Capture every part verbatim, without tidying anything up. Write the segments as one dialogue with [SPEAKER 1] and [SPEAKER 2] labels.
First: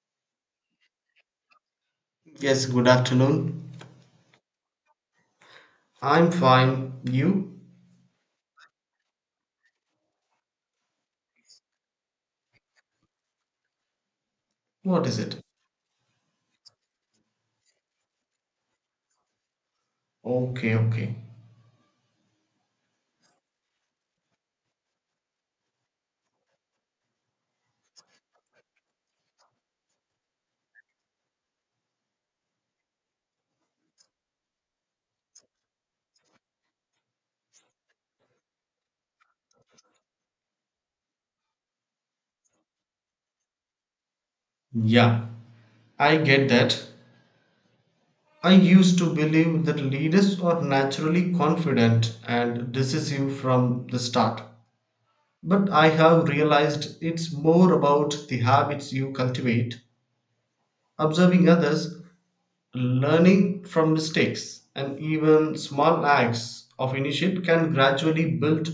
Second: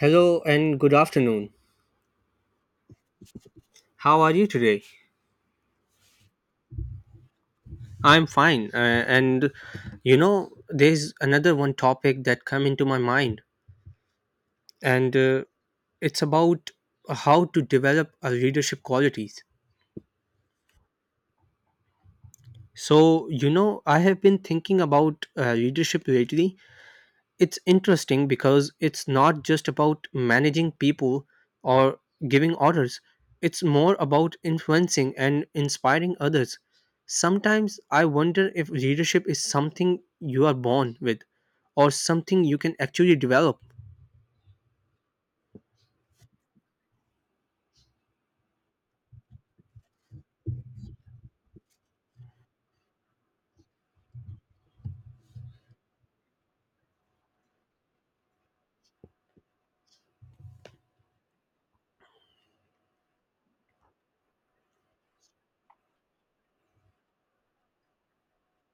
[SPEAKER 1] Hello and good afternoon.
[SPEAKER 2] Yes, good afternoon.
[SPEAKER 1] How are you today?
[SPEAKER 2] I'm fine. You?
[SPEAKER 1] I'm fine. Uh, and you know, there's another one topic that come into my mind,
[SPEAKER 2] What
[SPEAKER 1] and
[SPEAKER 2] is it?
[SPEAKER 1] uh, it's about how to develop our leadership qualities.
[SPEAKER 2] Okay, okay.
[SPEAKER 1] So you know, I have been thinking about uh, leadership lately. It's interesting because it's not just about managing people or giving orders, it's more about influencing and inspiring others. Sometimes I wonder if leadership is something you are born with or something you can actually develop.
[SPEAKER 2] Yeah, I get that. I used to believe that leaders are naturally confident and decisive from the start. But I have realized it's more about the habits you cultivate, observing others, learning from mistakes, and even small acts of initiative can gradually build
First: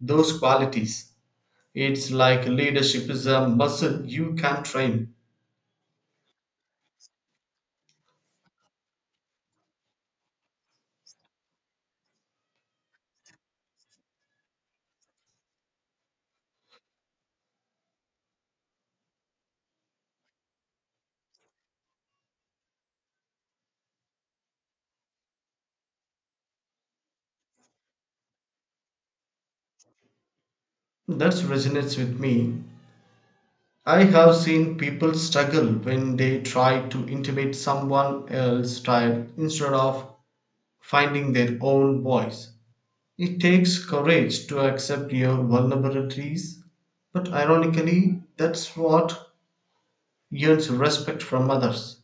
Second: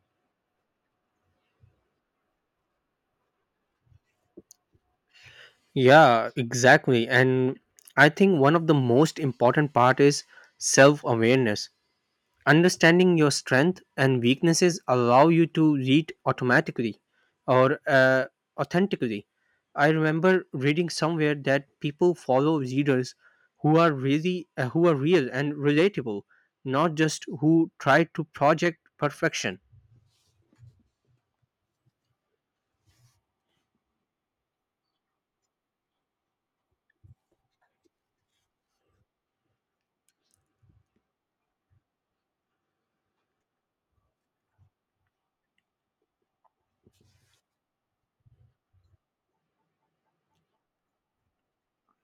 [SPEAKER 2] those qualities. It's like leadership is a muscle you can train.
[SPEAKER 1] Yeah, exactly. And I think one of the most important part is self-awareness. Understanding your strength and weaknesses allow you to read automatically or uh, authentically. I remember reading somewhere that people follow readers who are really uh, who are real and relatable, not just who try to project perfection.
[SPEAKER 2] That resonates with me. I have seen people struggle when they try to intimate someone else's style instead of finding their own voice. It takes courage to accept your vulnerabilities, but ironically, that's what earns respect from others.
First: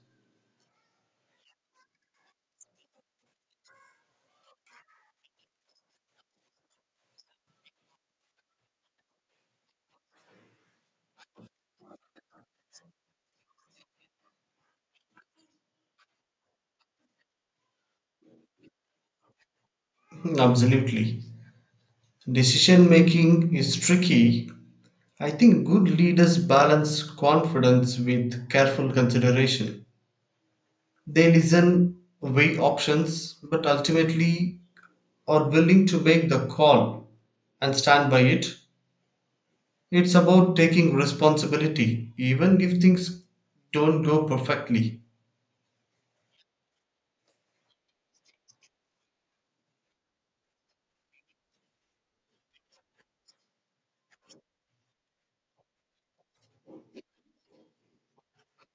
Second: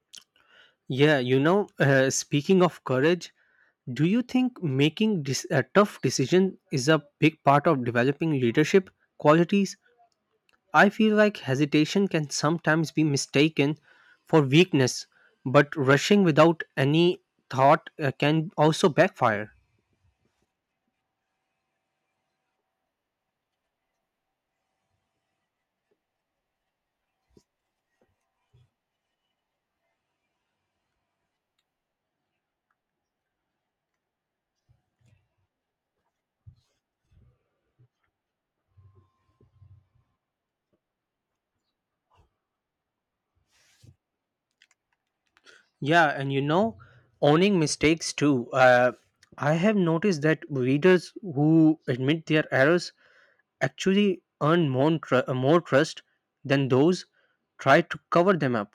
[SPEAKER 1] yeah you know uh, Speaking of courage, do you think making dis- a tough decision is a big part of developing leadership qualities? I feel like hesitation can sometimes be mistaken for weakness, but rushing without any thought uh, can also backfire.
[SPEAKER 2] Absolutely. Decision making is tricky. I think good leaders balance confidence with careful consideration. They listen, weigh options, but ultimately are willing to make the call and stand by it. It's about taking responsibility, even if things don't go perfectly.
[SPEAKER 1] Yeah, and you know, owning mistakes too. Uh, I have noticed that readers who admit their errors actually earn more, tr- uh, more trust than those try to cover them up.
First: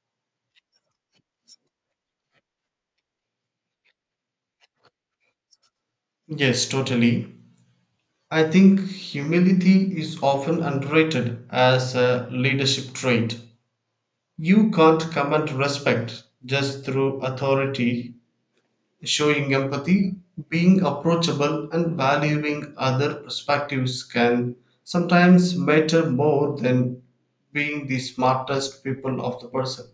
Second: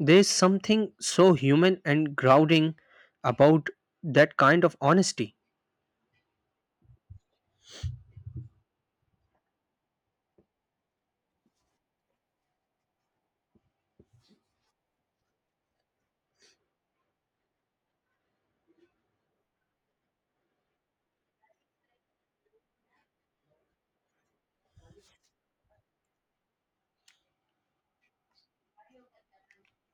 [SPEAKER 1] There's something so human and grounding about that kind of honesty.
[SPEAKER 2] Yes, totally. I think humility is often underrated as a leadership trait. You can't command respect just through authority. Showing empathy, being approachable, and valuing other perspectives can sometimes matter more than being the smartest people of the person.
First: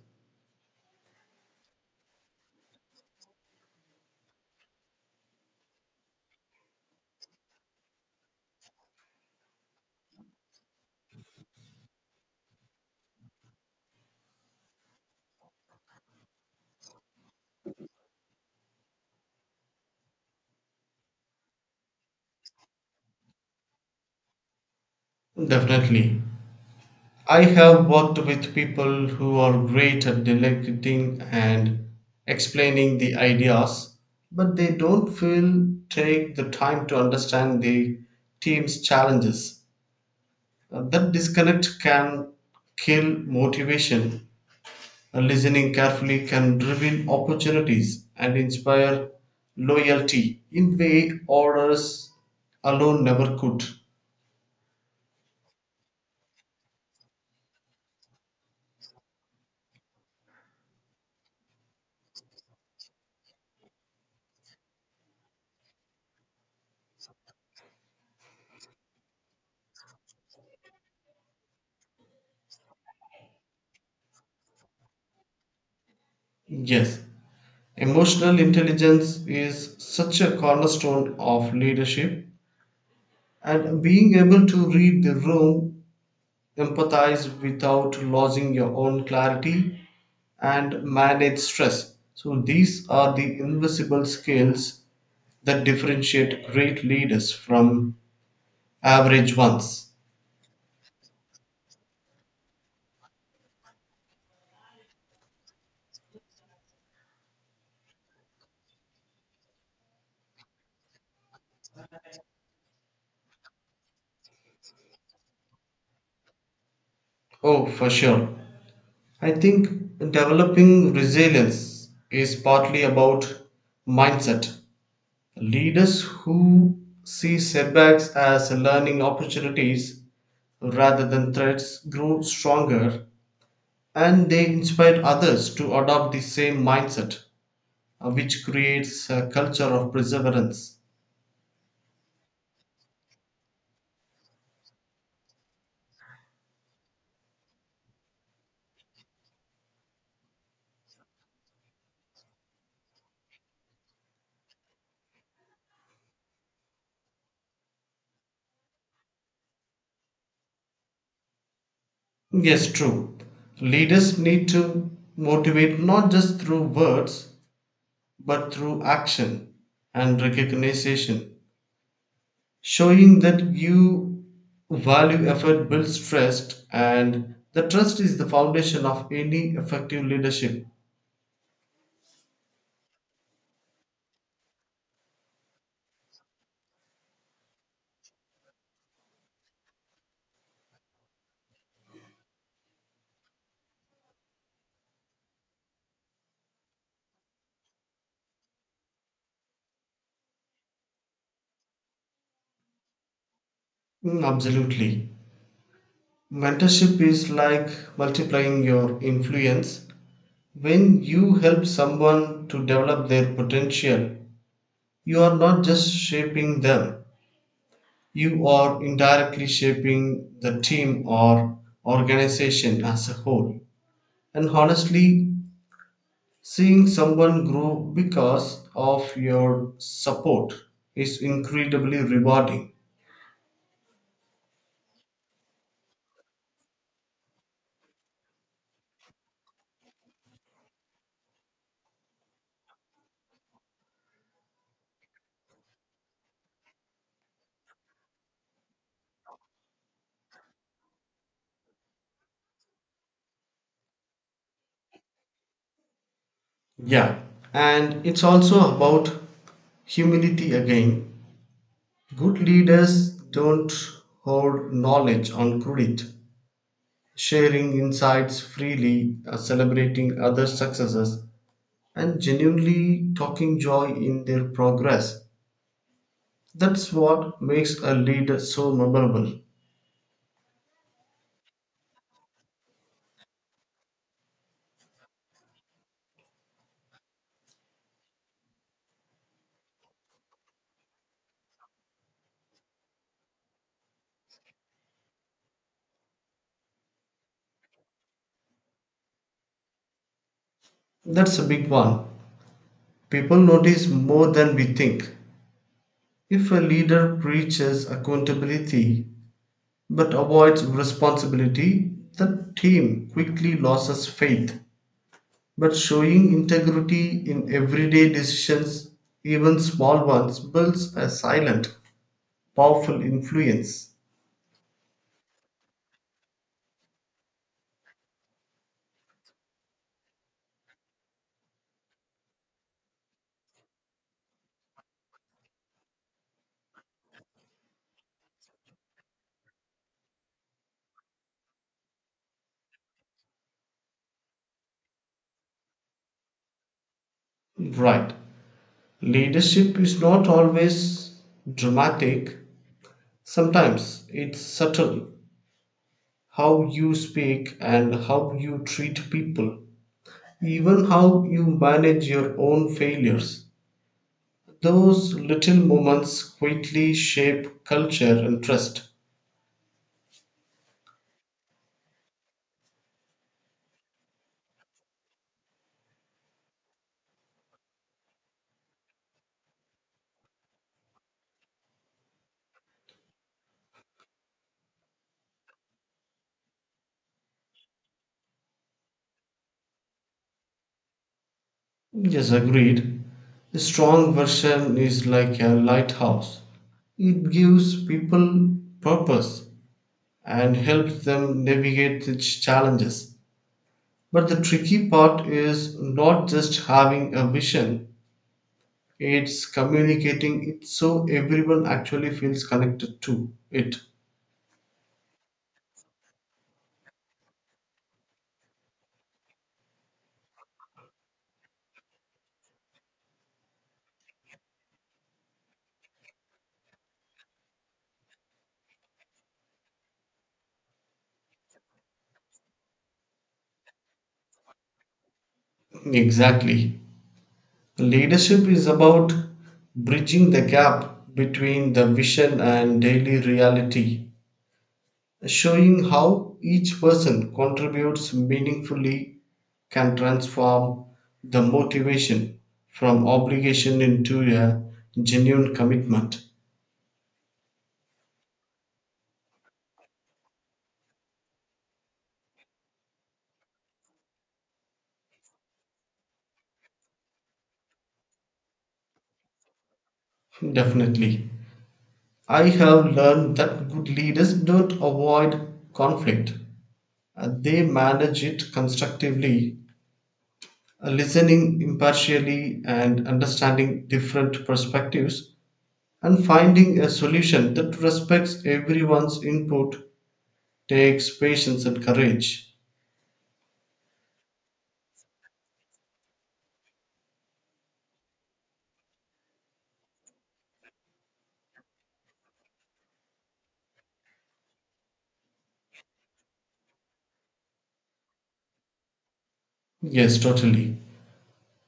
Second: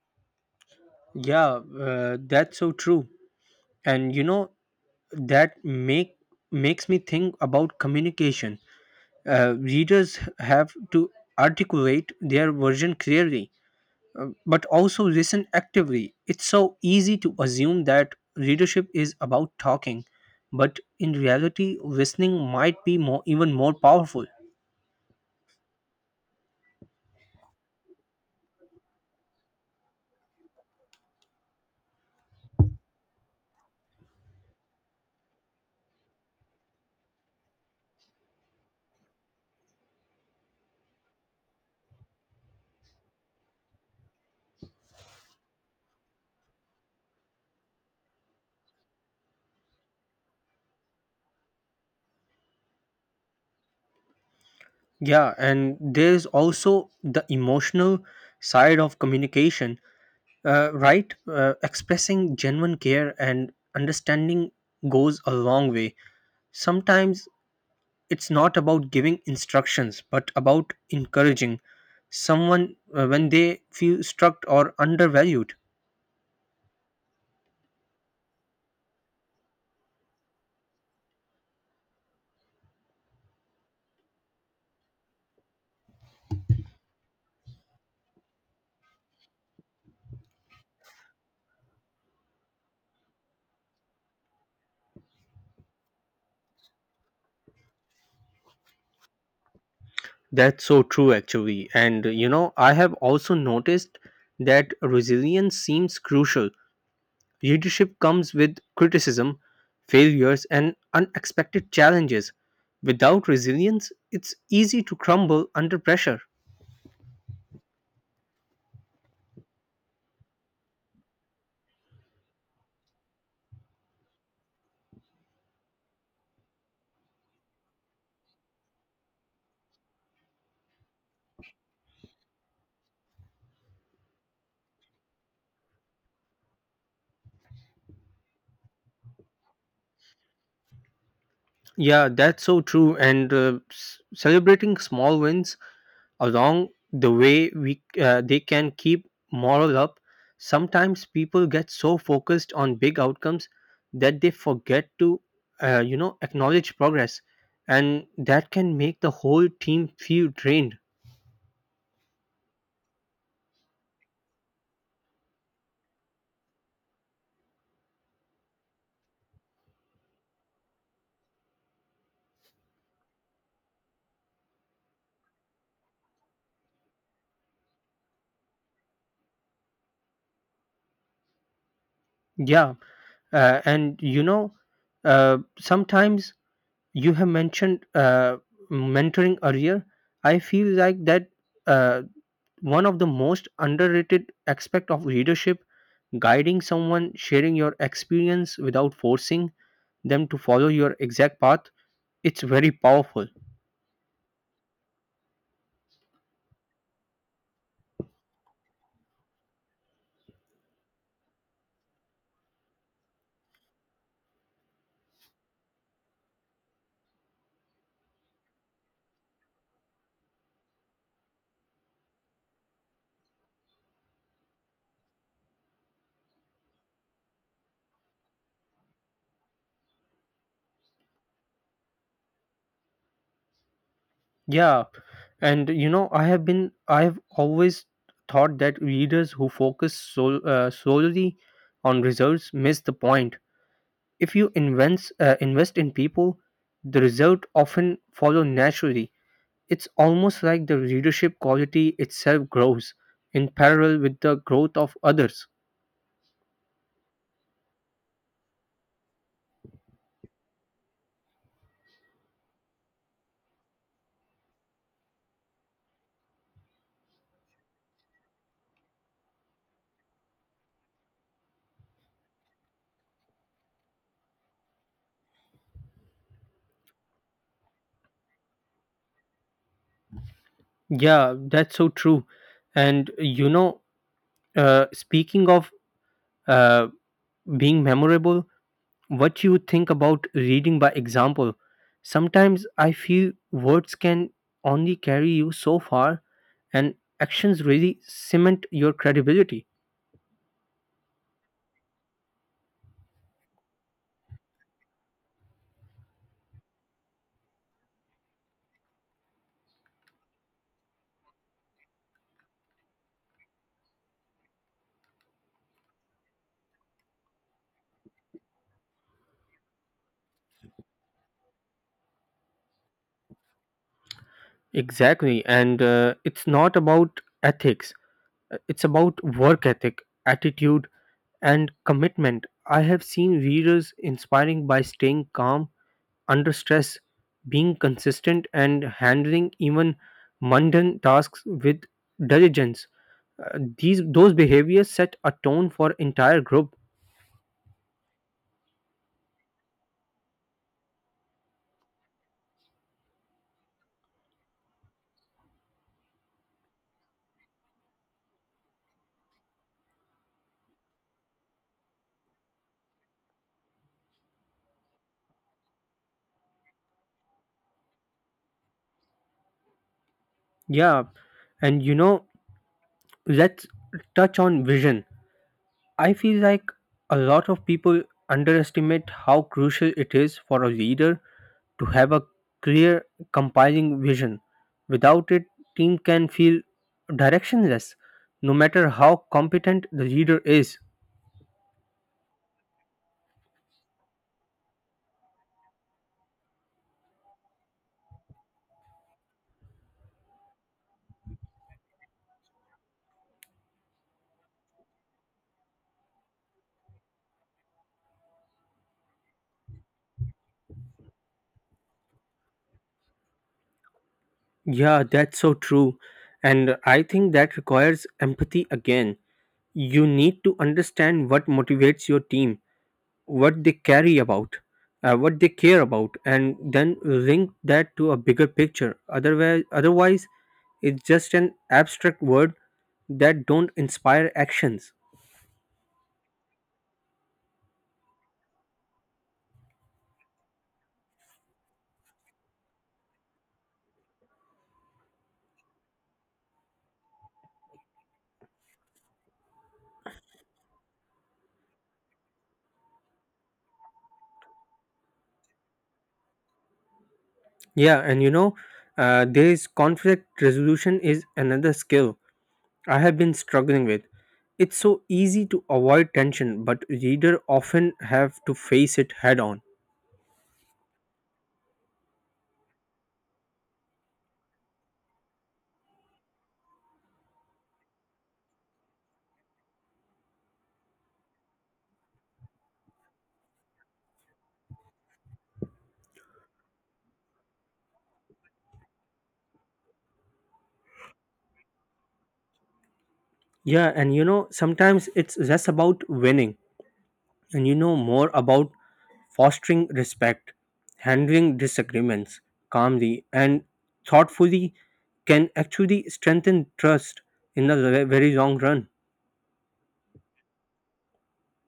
[SPEAKER 1] Yeah, uh, that's so true. And you know, that make makes me think about communication. Uh, readers have to articulate their version clearly, uh, but also listen actively. It's so easy to assume that readership is about talking, but in reality listening might be more even more powerful.
[SPEAKER 2] Definitely. I have worked with people who are great at delegating and explaining the ideas, but they don't feel take the time to understand the team's challenges. Uh, That disconnect can kill motivation. And listening carefully can reveal opportunities and inspire loyalty in way orders alone never could.
[SPEAKER 1] Yeah, and there's also the emotional side of communication. Uh, right? Uh, expressing genuine care and understanding goes a long way. Sometimes it's not about giving instructions, but about encouraging someone uh, when they feel struck or undervalued.
[SPEAKER 2] Yes, emotional intelligence is such a cornerstone of leadership, and being able to read the room, empathize without losing your own clarity, and manage stress. So, these are the invisible skills that differentiate great leaders from average ones.
[SPEAKER 1] That's so true, actually. And uh, you know, I have also noticed that resilience seems crucial. Leadership comes with criticism, failures, and unexpected challenges. Without resilience, it's easy to crumble under pressure.
[SPEAKER 2] Oh, for sure. I think developing resilience is partly about mindset. Leaders who see setbacks as learning opportunities rather than threats grow stronger, and they inspire others to adopt the same mindset, uh, which creates a culture of perseverance.
[SPEAKER 1] Yeah, that's so true. And uh, s- celebrating small wins along the way, we uh, they can keep morale up. Sometimes people get so focused on big outcomes that they forget to, uh, you know, acknowledge progress, and that can make the whole team feel drained.
[SPEAKER 2] Yes, true. Leaders need to motivate not just through words but through action and recognition. Showing that you value effort builds trust, and the trust is the foundation of any effective leadership.
[SPEAKER 1] Yeah, uh, and you know, uh, sometimes you have mentioned uh, mentoring earlier. I feel like that uh, one of the most underrated aspect of leadership: guiding someone, sharing your experience without forcing them to follow your exact path. It's very powerful.
[SPEAKER 2] Mm, absolutely. Mentorship is like multiplying your influence. When you help someone to develop their potential, you are not just shaping them, you are indirectly shaping the team or organization as a whole. And honestly, seeing someone grow because of your support is incredibly rewarding.
[SPEAKER 1] Yeah, and you know, i have been i have always thought that leaders who focus sol- uh, solely on results miss the point. If you invest uh, invest in people, the result often follow naturally. It's almost like the readership quality itself grows in parallel with the growth of others.
[SPEAKER 2] Yeah, and it's also about humility again. Good leaders don't hoard knowledge on credit, sharing insights freely, uh, celebrating other successes, and genuinely talking joy in their progress. That's what makes a leader so memorable.
[SPEAKER 1] Yeah, that's so true. And you know, uh, speaking of uh, being memorable, what you think about reading by example? Sometimes I feel words can only carry you so far, and actions really cement your credibility.
[SPEAKER 2] That's a big one. People notice more than we think. If a leader preaches accountability but avoids responsibility, the team quickly loses faith. But showing integrity in everyday decisions, even small ones, builds a silent, powerful influence.
[SPEAKER 1] Exactly. And uh, it's not about ethics, uh, it's about work ethic, attitude and commitment. I have seen readers inspiring by staying calm under stress, being consistent, and handling even mundane tasks with diligence. Uh, these those behaviors set a tone for entire group.
[SPEAKER 2] Right. Leadership is not always dramatic, sometimes it's subtle. How you speak and how you treat people, even how you manage your own failures. Those little moments quietly shape culture and trust.
[SPEAKER 1] Yeah, and you know, let's touch on vision. I feel like a lot of people underestimate how crucial it is for a leader to have a clear compiling vision. Without it, team can feel directionless, no matter how competent the leader is.
[SPEAKER 2] Yes, agreed. A strong version is like a lighthouse, it gives people purpose and helps them navigate the ch- challenges. But the tricky part is not just having a vision, it's communicating it so everyone actually feels connected to it.
[SPEAKER 1] Yeah, that's so true. And I think that requires empathy again. You need to understand what motivates your team, what they carry about, uh, what they care about, and then link that to a bigger picture. Otherwise, otherwise, it's just an abstract word that don't inspire actions.
[SPEAKER 2] Exactly. Leadership is about bridging the gap between the vision and daily reality, showing how each person contributes meaningfully can transform the motivation from obligation into a genuine commitment.
[SPEAKER 1] Yeah, and you know, uh, there's conflict resolution is another skill I have been struggling with. It's so easy to avoid tension, but reader often have to face it head on.
[SPEAKER 2] Definitely. I have learned that good leaders don't avoid conflict, uh, they manage it constructively, uh, listening impartially and understanding different perspectives, and finding a solution that respects everyone's input takes patience and courage.
[SPEAKER 1] Yeah, and you know, sometimes it's less about winning and you know more about fostering respect. Handling disagreements calmly and thoughtfully can actually strengthen trust in the ve- very long run.
[SPEAKER 2] Yes, totally.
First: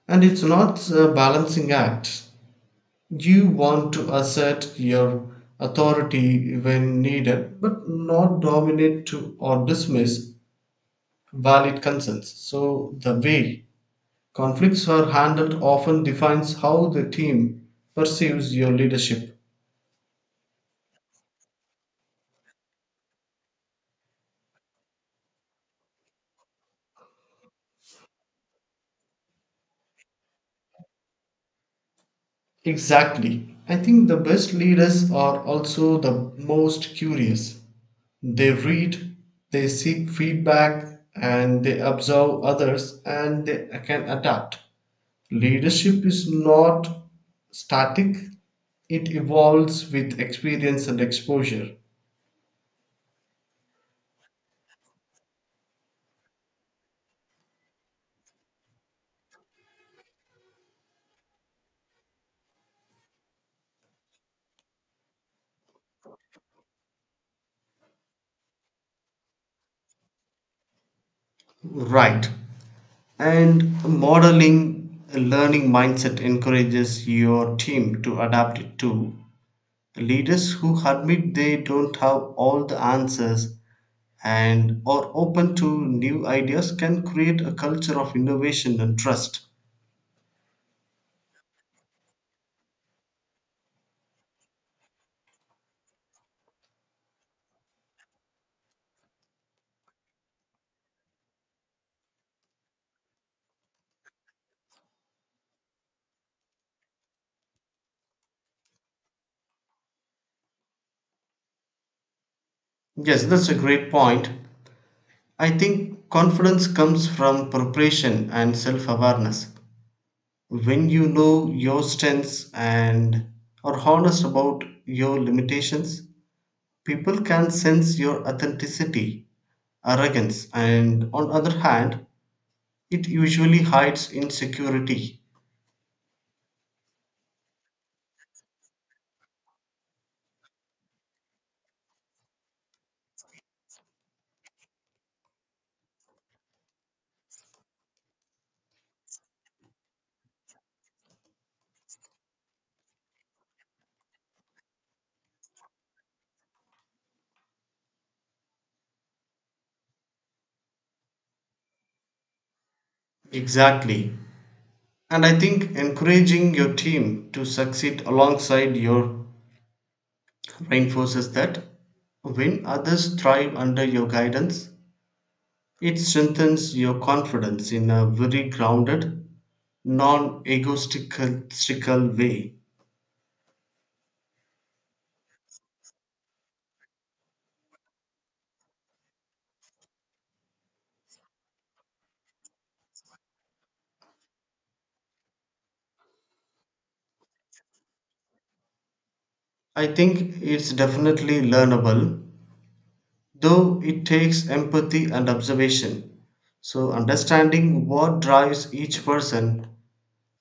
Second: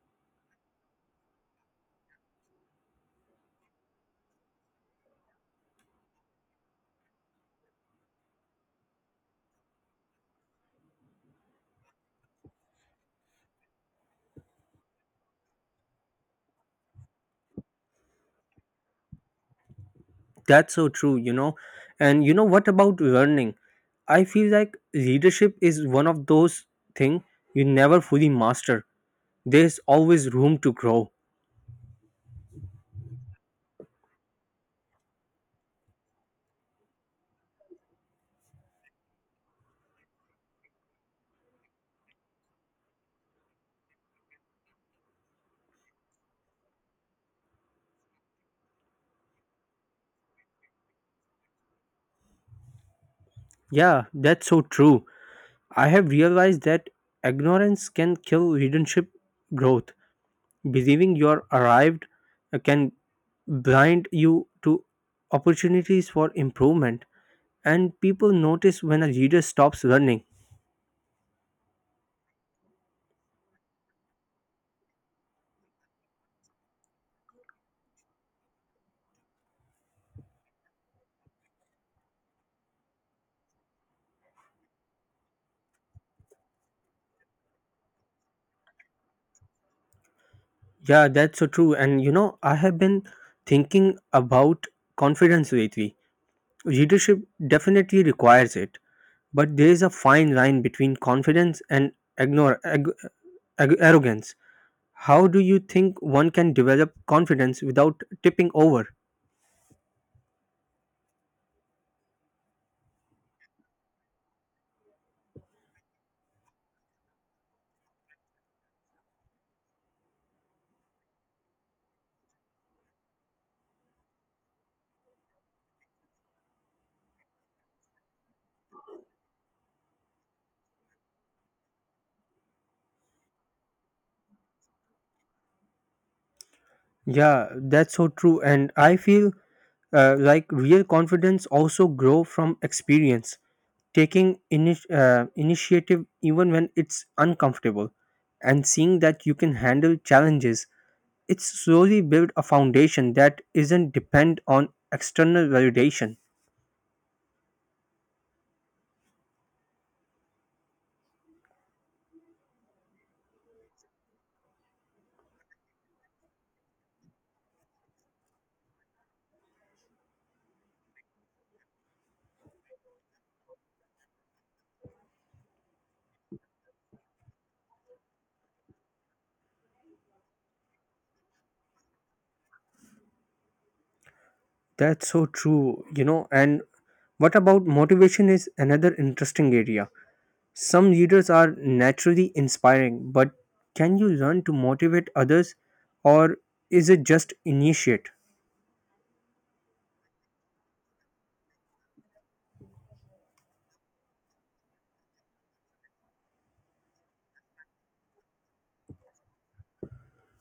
[SPEAKER 2] And it's not a balancing act. You want to assert your authority when needed, but not dominate to or dismiss valid concerns. So the way conflicts are handled often defines how the team perceives your leadership.
[SPEAKER 1] That's so true, you know. And you know what about learning? I feel like leadership is one of those things you never fully master. There's always room to grow.
[SPEAKER 2] Exactly. I think the best leaders are also the most curious. They read, they seek feedback, and they observe others and they can adapt. Leadership is not static, it evolves with experience and exposure.
[SPEAKER 1] Yeah, that's so true. I have realized that ignorance can kill leadership growth. Believing you're arrived uh, can blind you to opportunities for improvement. And people notice when a leader stops learning.
[SPEAKER 2] Right. And modeling a learning mindset encourages your team to adapt it to leaders who admit they don't have all the answers and are open to new ideas can create a culture of innovation and trust.
[SPEAKER 1] Yeah, that's so true. And you know, I have been thinking about confidence lately. Leadership definitely requires it, but there is a fine line between confidence and ignore, ag, ag, arrogance. How do you think one can develop confidence without tipping over?
[SPEAKER 2] Yes, that's a great point. I think confidence comes from preparation and self awareness. When you know your strengths and are honest about your limitations, people can sense your authenticity, arrogance, and on other hand, it usually hides insecurity.
[SPEAKER 1] Yeah, that's so true. And I feel uh, like real confidence also grow from experience. Taking init- uh, initiative even when it's uncomfortable and seeing that you can handle challenges, it's slowly build a foundation that isn't depend on external validation.
[SPEAKER 2] Exactly. And I think encouraging your team to succeed alongside your reinforces that when others thrive under your guidance, it strengthens your confidence in a very grounded, non egotistical way.
[SPEAKER 1] That's so true, you know. And what about motivation is another interesting area? Some leaders are naturally inspiring, but can you learn to motivate others, or is it just initiate?
[SPEAKER 2] I think it's definitely learnable though it takes empathy and observation. So, understanding what drives each person,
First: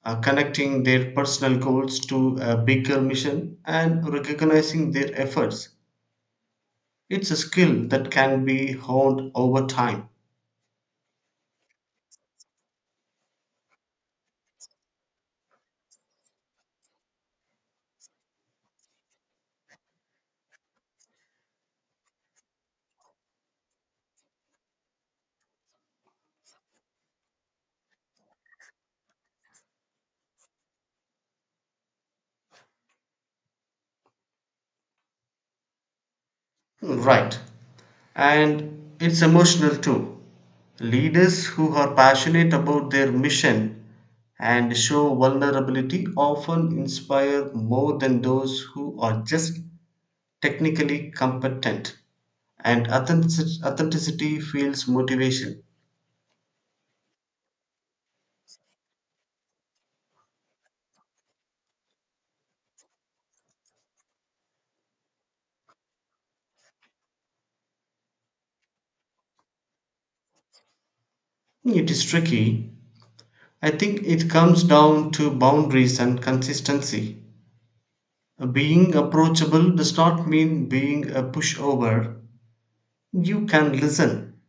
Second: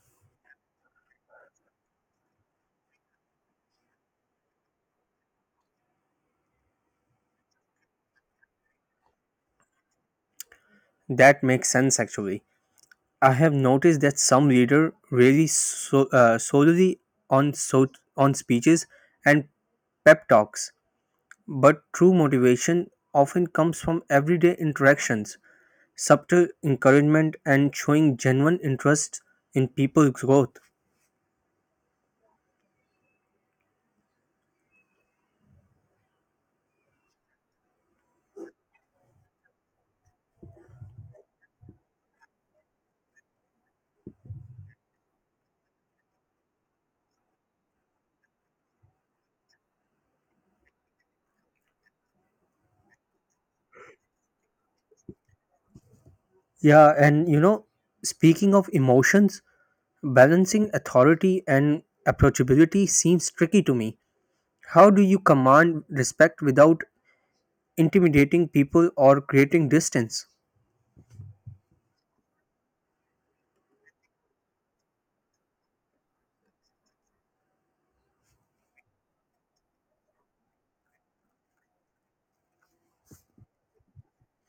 [SPEAKER 2] uh, connecting their personal goals to a bigger mission, and recognizing their efforts. It's a skill that can be honed over time.
[SPEAKER 1] That makes sense, actually. I have noticed that some leaders really so, uh, solely on so, on speeches and pep talks, but true motivation often comes from everyday interactions, subtle encouragement, and showing genuine interest in people's growth.
[SPEAKER 2] Right. And it's emotional too. Leaders who are passionate about their mission and show vulnerability often inspire more than those who are just technically competent and authentic- authenticity feels motivation.
[SPEAKER 1] Yeah, and you know, speaking of emotions, balancing authority and approachability seems tricky to me. How do you command respect without intimidating people or creating distance?
[SPEAKER 2] It is tricky. I think it comes down to boundaries and consistency. Being approachable does not mean being a pushover. You can listen,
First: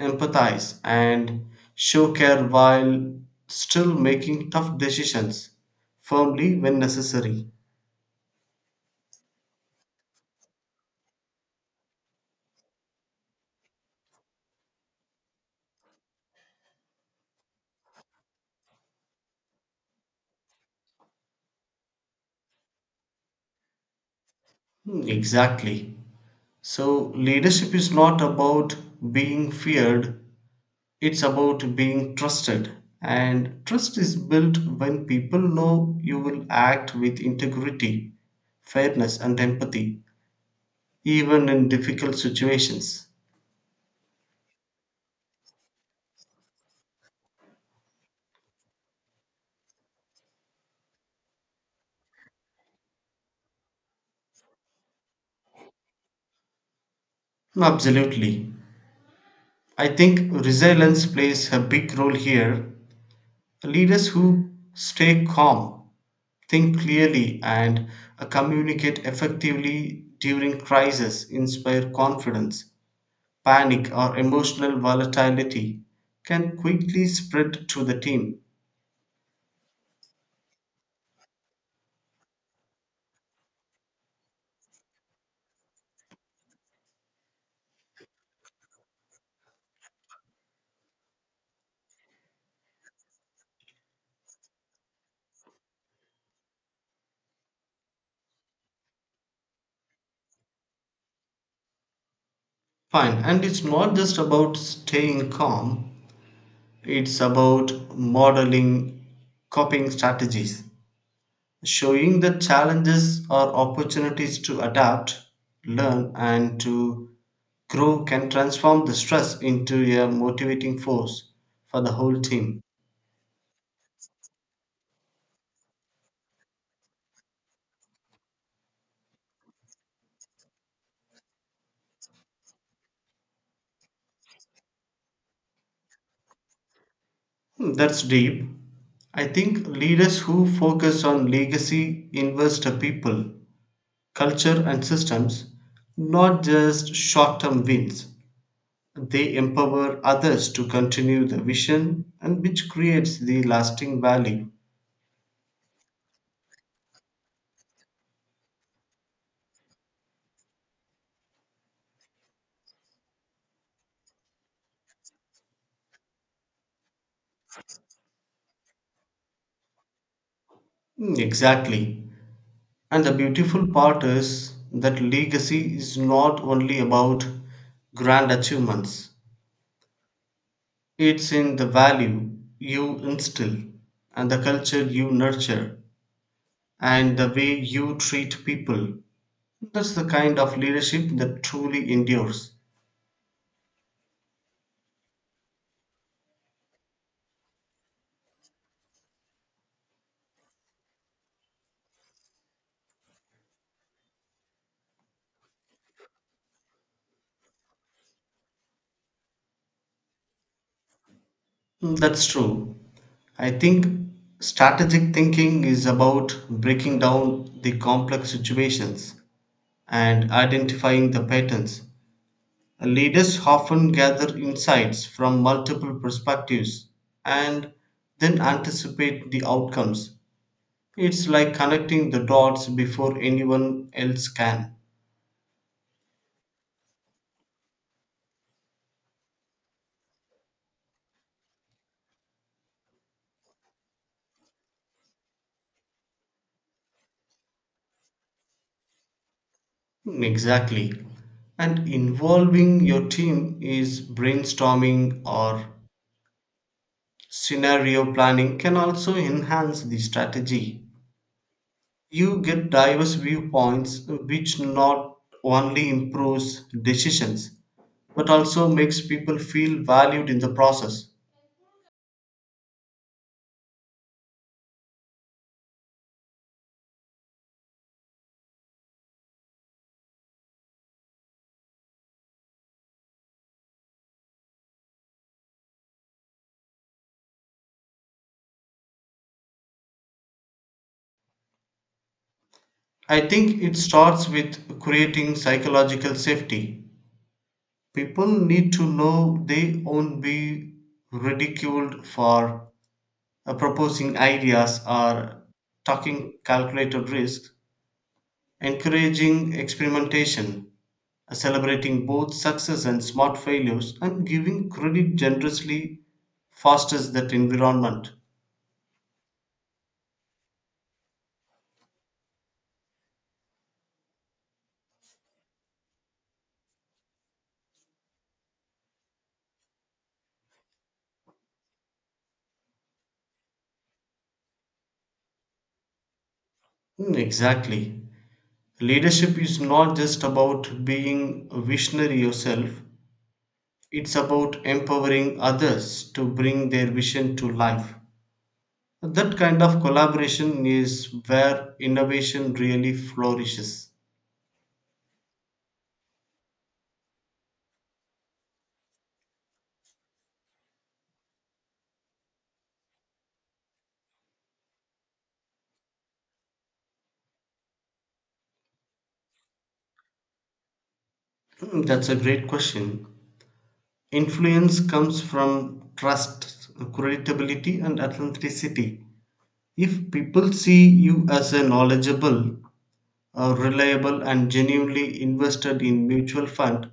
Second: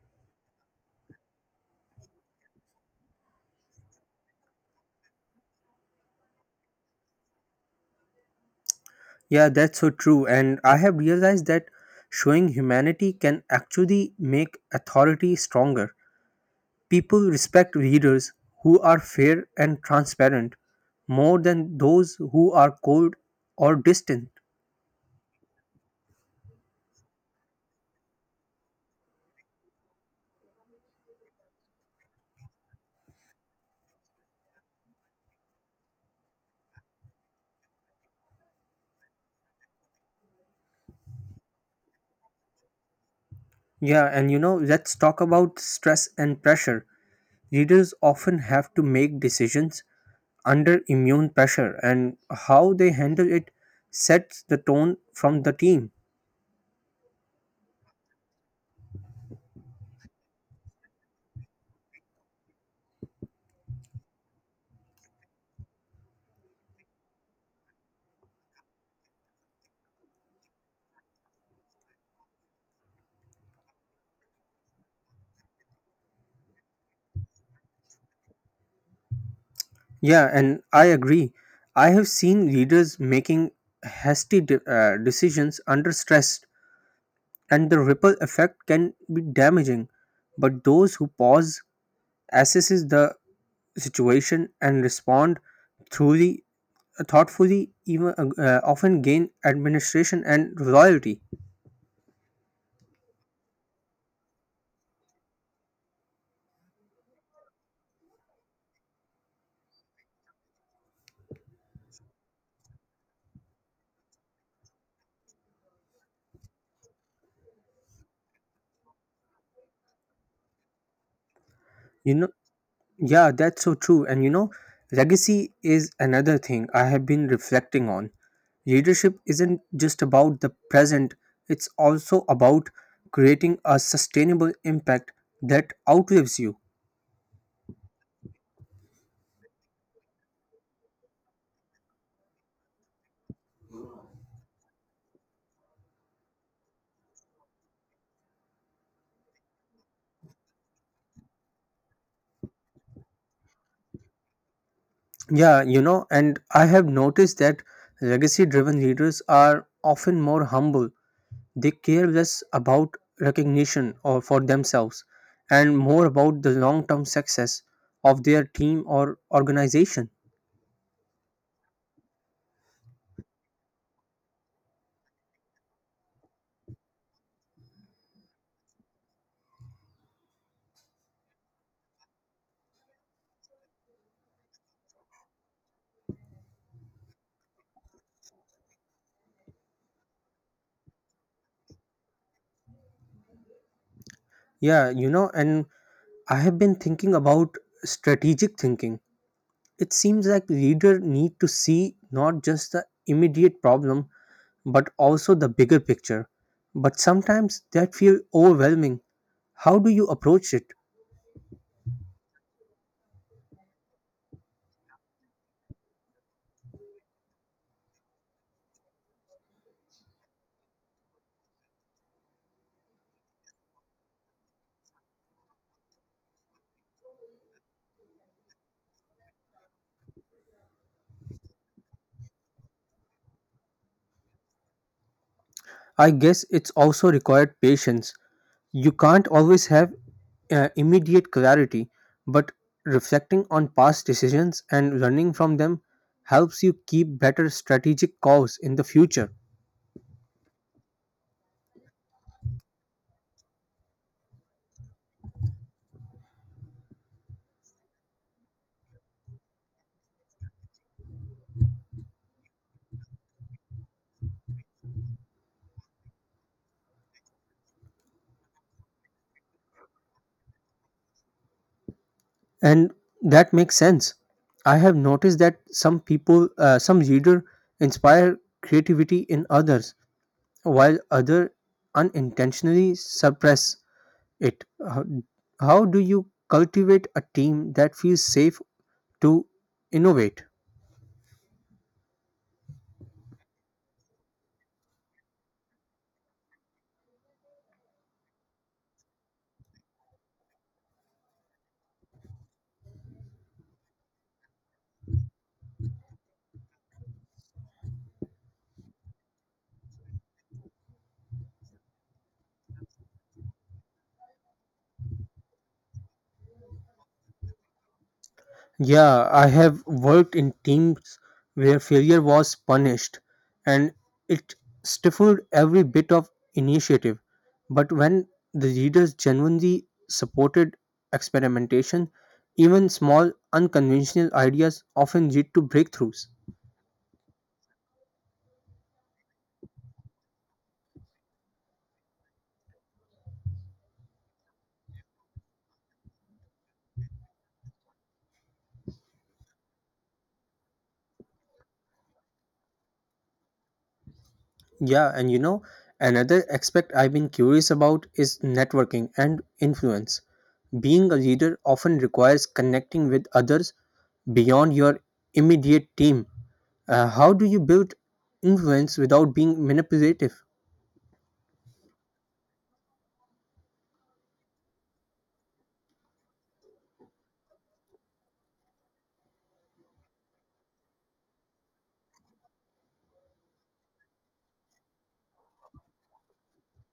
[SPEAKER 2] empathize, and show care while still making tough decisions firmly when necessary.
[SPEAKER 1] Yeah, that's so true. And I have realized that showing humanity can actually make authority stronger. People respect leaders who are fair and transparent more than those who are cold or distant.
[SPEAKER 2] Hmm, exactly. So, leadership is not about being feared, it's about being trusted, and trust is built when people know you will act with integrity, fairness, and empathy, even in difficult situations.
[SPEAKER 1] Yeah, and you know, let's talk about stress and pressure. Leaders often have to make decisions under immune pressure, and how they handle it sets the tone from the team.
[SPEAKER 2] No, absolutely. I think resilience plays a big role here. Leaders who stay calm, think clearly, and uh, communicate effectively during crisis inspire confidence. Panic or emotional volatility can quickly spread to the team.
[SPEAKER 1] Yeah, and I agree. I have seen leaders making hasty de- uh, decisions under stress, and the ripple effect can be damaging. But those who pause, assesses the situation, and respond truly thoughtfully, even uh, often gain administration and loyalty.
[SPEAKER 2] Fine, and it's not just about staying calm, it's about modeling coping strategies, showing the challenges or opportunities to adapt, learn, and to grow can transform the stress into a motivating force for the
[SPEAKER 1] You
[SPEAKER 2] whole
[SPEAKER 1] know.
[SPEAKER 2] team.
[SPEAKER 1] Yeah, that's so true. And you know, legacy is another thing I have been reflecting on. Leadership isn't just about the present, it's also about creating a sustainable impact that outlives you.
[SPEAKER 2] Hmm, that's deep. I think leaders who focus on legacy invest the people culture and systems, not just short term wins. They empower others to continue the vision and which creates the lasting value.
[SPEAKER 1] Yeah, you know, and I have noticed that legacy driven leaders are often more humble. They care less about recognition or for themselves and more about the long term success of their team or organization.
[SPEAKER 2] Mm, exactly. And the beautiful part is that legacy is not only about grand achievements, it's in the value you instill and the culture you nurture and the way you treat people. That's the kind of leadership that truly endures.
[SPEAKER 1] Yeah, you know, and I have been thinking about strategic thinking. It seems like leaders need to see not just the immediate problem but also the bigger picture. But sometimes that feels overwhelming. How do you approach it?
[SPEAKER 2] Mm, that's true. I think strategic thinking is about breaking down the complex situations and identifying the patterns. Leaders often gather insights from multiple perspectives and then anticipate the outcomes. It's like connecting the dots before anyone else can.
[SPEAKER 1] I guess it's also required patience. You can't always have uh, immediate clarity, but reflecting on past decisions and learning from them helps you keep better strategic calls in the future.
[SPEAKER 2] Mm, exactly. And involving your team is brainstorming or scenario planning can also enhance the strategy. You get diverse viewpoints, which not only improves decisions but also makes people feel valued in the process.
[SPEAKER 1] And that makes sense. I have noticed that some people uh, some reader inspire creativity in others while other unintentionally suppress it. how, how do you cultivate a team that feels safe to innovate?
[SPEAKER 2] I think it starts with creating psychological safety. People need to know they won't be ridiculed for uh, proposing ideas or taking calculated risks, encouraging experimentation, celebrating both success and smart failures, and giving credit generously fosters that environment.
[SPEAKER 1] Yeah, I have worked in teams where failure was punished and it stifled every bit of initiative. But when the leaders genuinely supported experimentation, even small unconventional ideas often lead to breakthroughs.
[SPEAKER 2] Mm, exactly. Leadership is not just about being a visionary yourself, it's about empowering others to bring their vision to life. That kind of collaboration is where innovation really flourishes.
[SPEAKER 1] Yeah, and you know, another aspect I've been curious about is networking and influence. Being a leader often requires connecting with others beyond your immediate team. Uh, how do you build influence without being manipulative?
[SPEAKER 2] Hmm, that's a great question. Influence comes from trust, credibility, and authenticity. If people see you as a knowledgeable, uh, reliable, and genuinely invested in mutual fund,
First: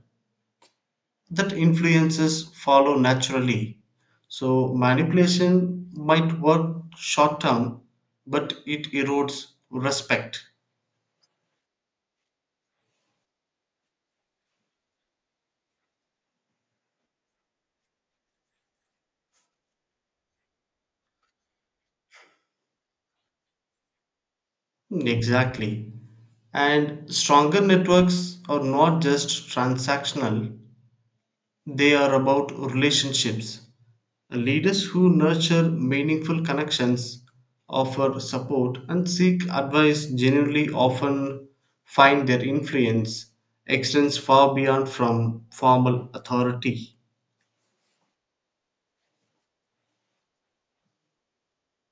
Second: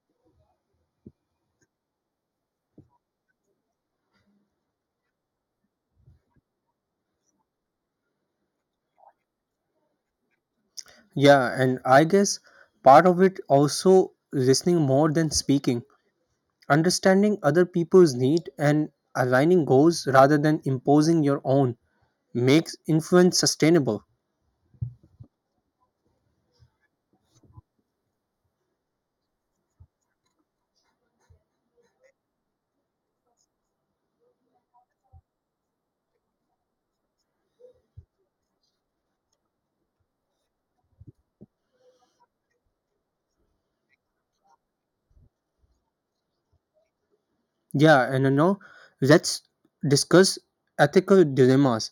[SPEAKER 2] that influences follow naturally. So manipulation might work short term, but it erodes respect.
[SPEAKER 1] Yeah, and I guess part of it also listening more than speaking, understanding other people's need and aligning goals rather than imposing your own makes influence sustainable.
[SPEAKER 2] Hmm, exactly. And stronger networks are not just transactional, they are about relationships. Leaders who nurture meaningful connections, offer support, and seek advice genuinely often find their influence extends far beyond from formal authority.
[SPEAKER 1] Yeah, and you know, let's discuss ethical dilemmas.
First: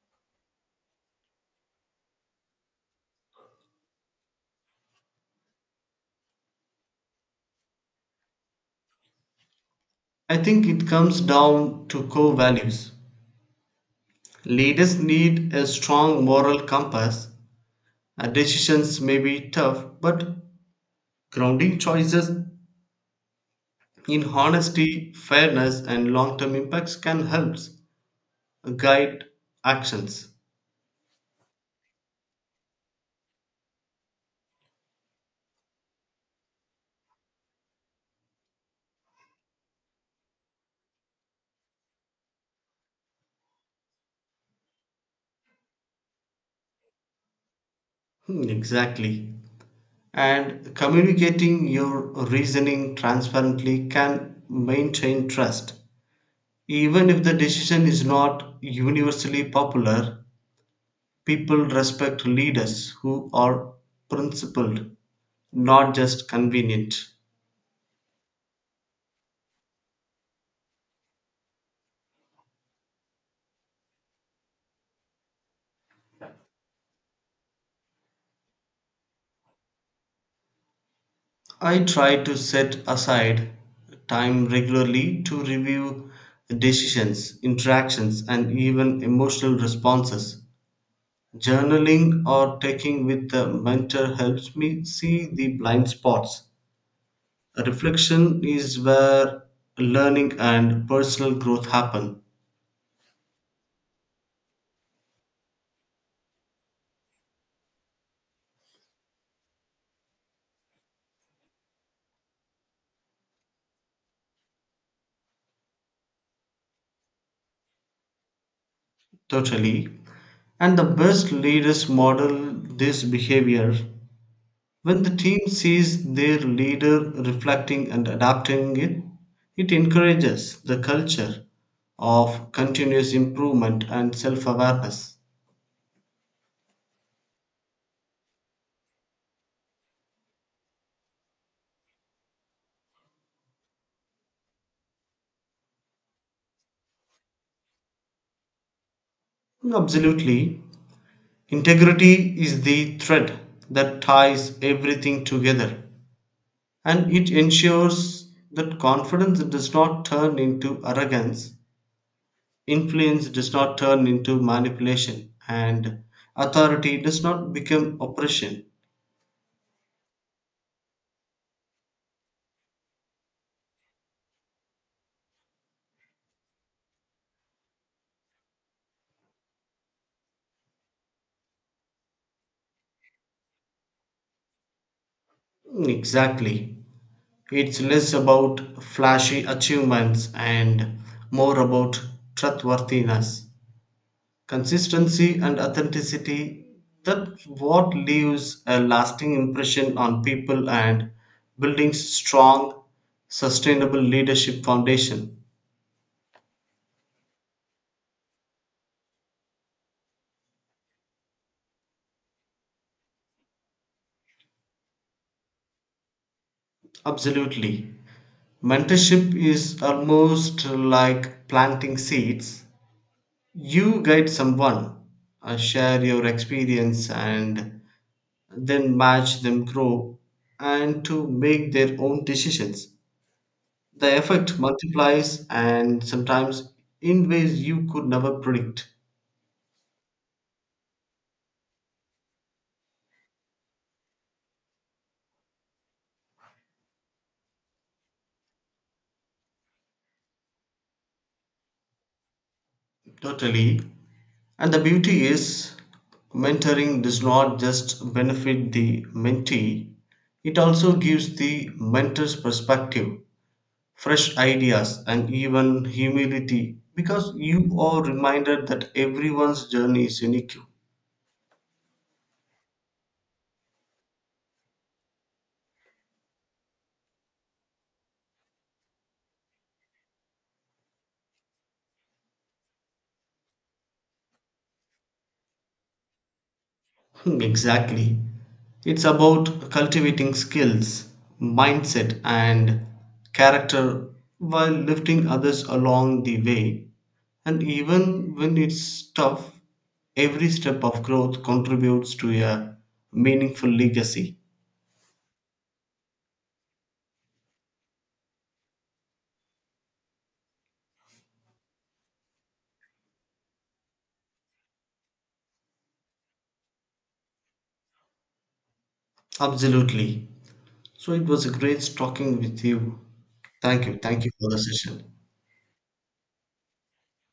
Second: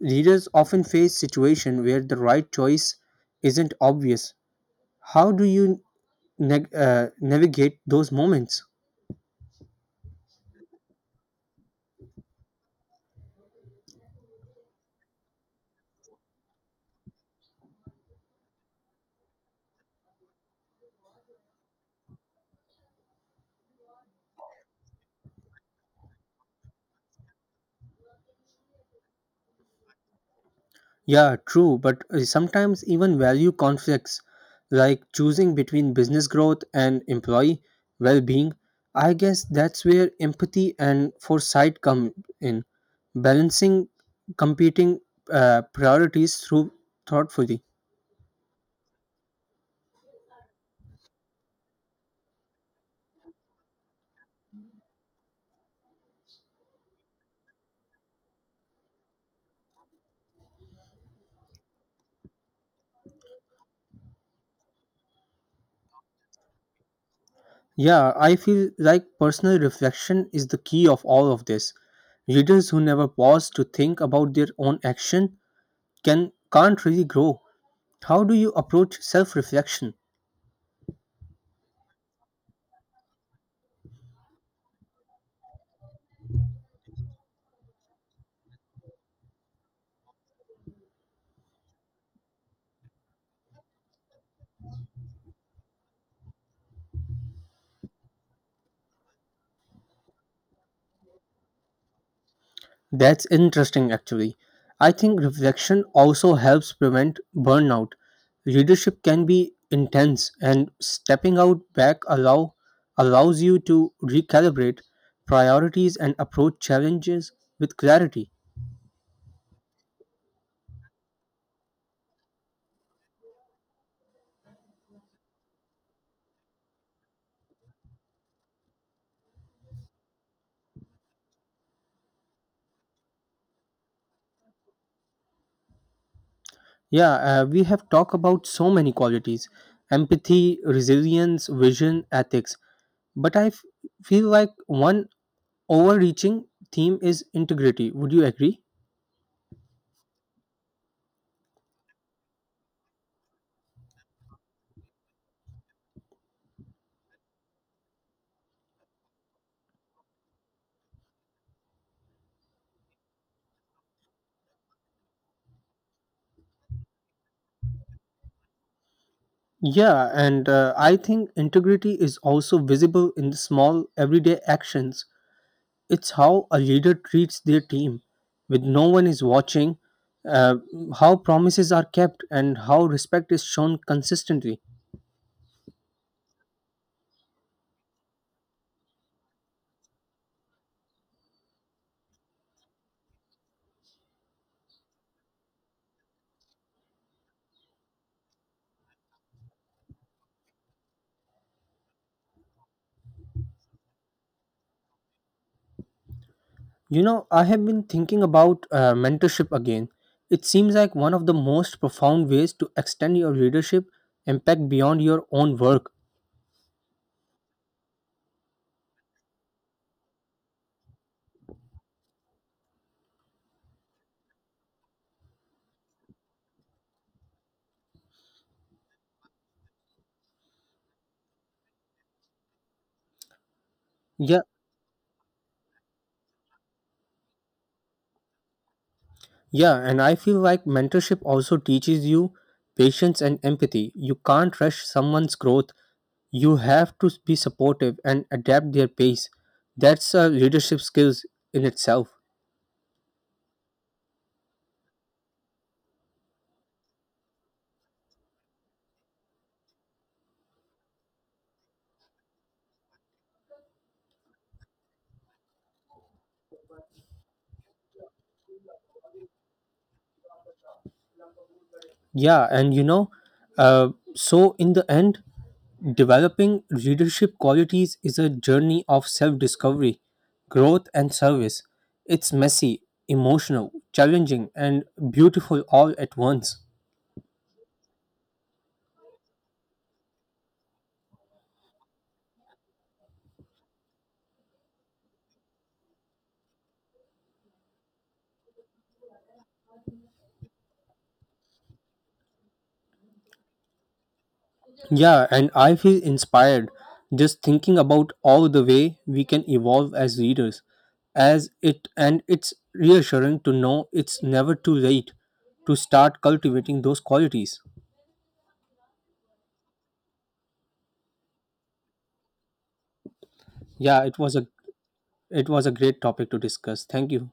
[SPEAKER 1] Leaders often face situation where the right choice isn't obvious. How do you neg- uh, navigate those moments.
[SPEAKER 2] I think it comes down to core values. Leaders need a strong moral compass. Uh, Decisions may be tough, but grounding choices in honesty, fairness, and long term impacts can help guide actions.
[SPEAKER 1] Yeah, true, but uh, sometimes even value conflicts, like choosing between business growth and employee well being. I guess that's where empathy and foresight come in, balancing competing uh, priorities through thoughtfully.
[SPEAKER 2] Hmm, exactly. And communicating your reasoning transparently can maintain trust, even if the decision is not universally popular. People respect leaders who are principled, not just convenient.
[SPEAKER 1] Yeah, I feel like personal reflection is the key of all of this. Readers who never pause to think about their own action can can't really grow. How do you approach self reflection?
[SPEAKER 2] I try to set aside time regularly to review decisions, interactions, and even emotional responses. Journaling or taking with the mentor helps me see the blind spots. Reflection is where learning and personal growth happen.
[SPEAKER 1] That's interesting, actually. I think reflection also helps prevent burnout. Leadership can be intense, and stepping out back allow, allows you to recalibrate priorities and approach challenges with clarity.
[SPEAKER 2] Totally. And the best leaders model this behavior. When the team sees their leader reflecting and adapting it, it encourages the culture of continuous improvement and self awareness.
[SPEAKER 1] Yeah, uh, we have talked about so many qualities: empathy, resilience, vision, ethics. But I f- feel like one overreaching theme is integrity. Would you agree?
[SPEAKER 2] Absolutely. Integrity is the thread that ties everything together, and it ensures that confidence does not turn into arrogance, influence does not turn into manipulation, and authority does not become oppression.
[SPEAKER 1] Yeah, and uh, I think integrity is also visible in the small everyday actions. It's how a leader treats their team with no one is watching, uh, how promises are kept, and how respect is shown consistently.
[SPEAKER 2] Exactly. It's less about flashy achievements and more about trustworthiness, consistency, and authenticity. That's what leaves a lasting impression on people and building strong sustainable leadership foundation.
[SPEAKER 1] You know, I have been thinking about uh, mentorship again. It seems like one of the most profound ways to extend your leadership impact beyond your own work.
[SPEAKER 2] Absolutely. Mentorship is almost like planting seeds. You guide someone, uh, share your experience, and then match them grow and to make their own decisions. The
[SPEAKER 1] Yeah.
[SPEAKER 2] effect multiplies and sometimes in ways you could never predict.
[SPEAKER 1] Yeah, and I feel like mentorship also teaches you patience and empathy. You can't rush someone's growth. You have to be supportive and adapt their pace. That's a leadership skills in itself.
[SPEAKER 2] Totally. And the beauty is, mentoring does not just benefit the mentee, it also gives the mentor's perspective, fresh ideas, and even humility because you are reminded that everyone's journey is unique.
[SPEAKER 1] Yeah, and you know, uh, so in the end, developing leadership qualities is a journey of self-discovery, growth, and service. It's messy, emotional, challenging, and beautiful all at once.
[SPEAKER 2] Hmm, exactly. It's about cultivating skills, mindset, and character while lifting others along the way. And even when it's tough, every step of growth contributes to a meaningful legacy.
[SPEAKER 1] Yeah, and I feel inspired just thinking about all the way we can evolve as readers. As it, and it's reassuring to know it's never too late to start cultivating those qualities.
[SPEAKER 2] Absolutely. So it was a great talking with you. Thank you.
[SPEAKER 1] Yeah, it
[SPEAKER 2] Thank you
[SPEAKER 1] was a
[SPEAKER 2] for the session.
[SPEAKER 1] it was a great topic to discuss. Thank you.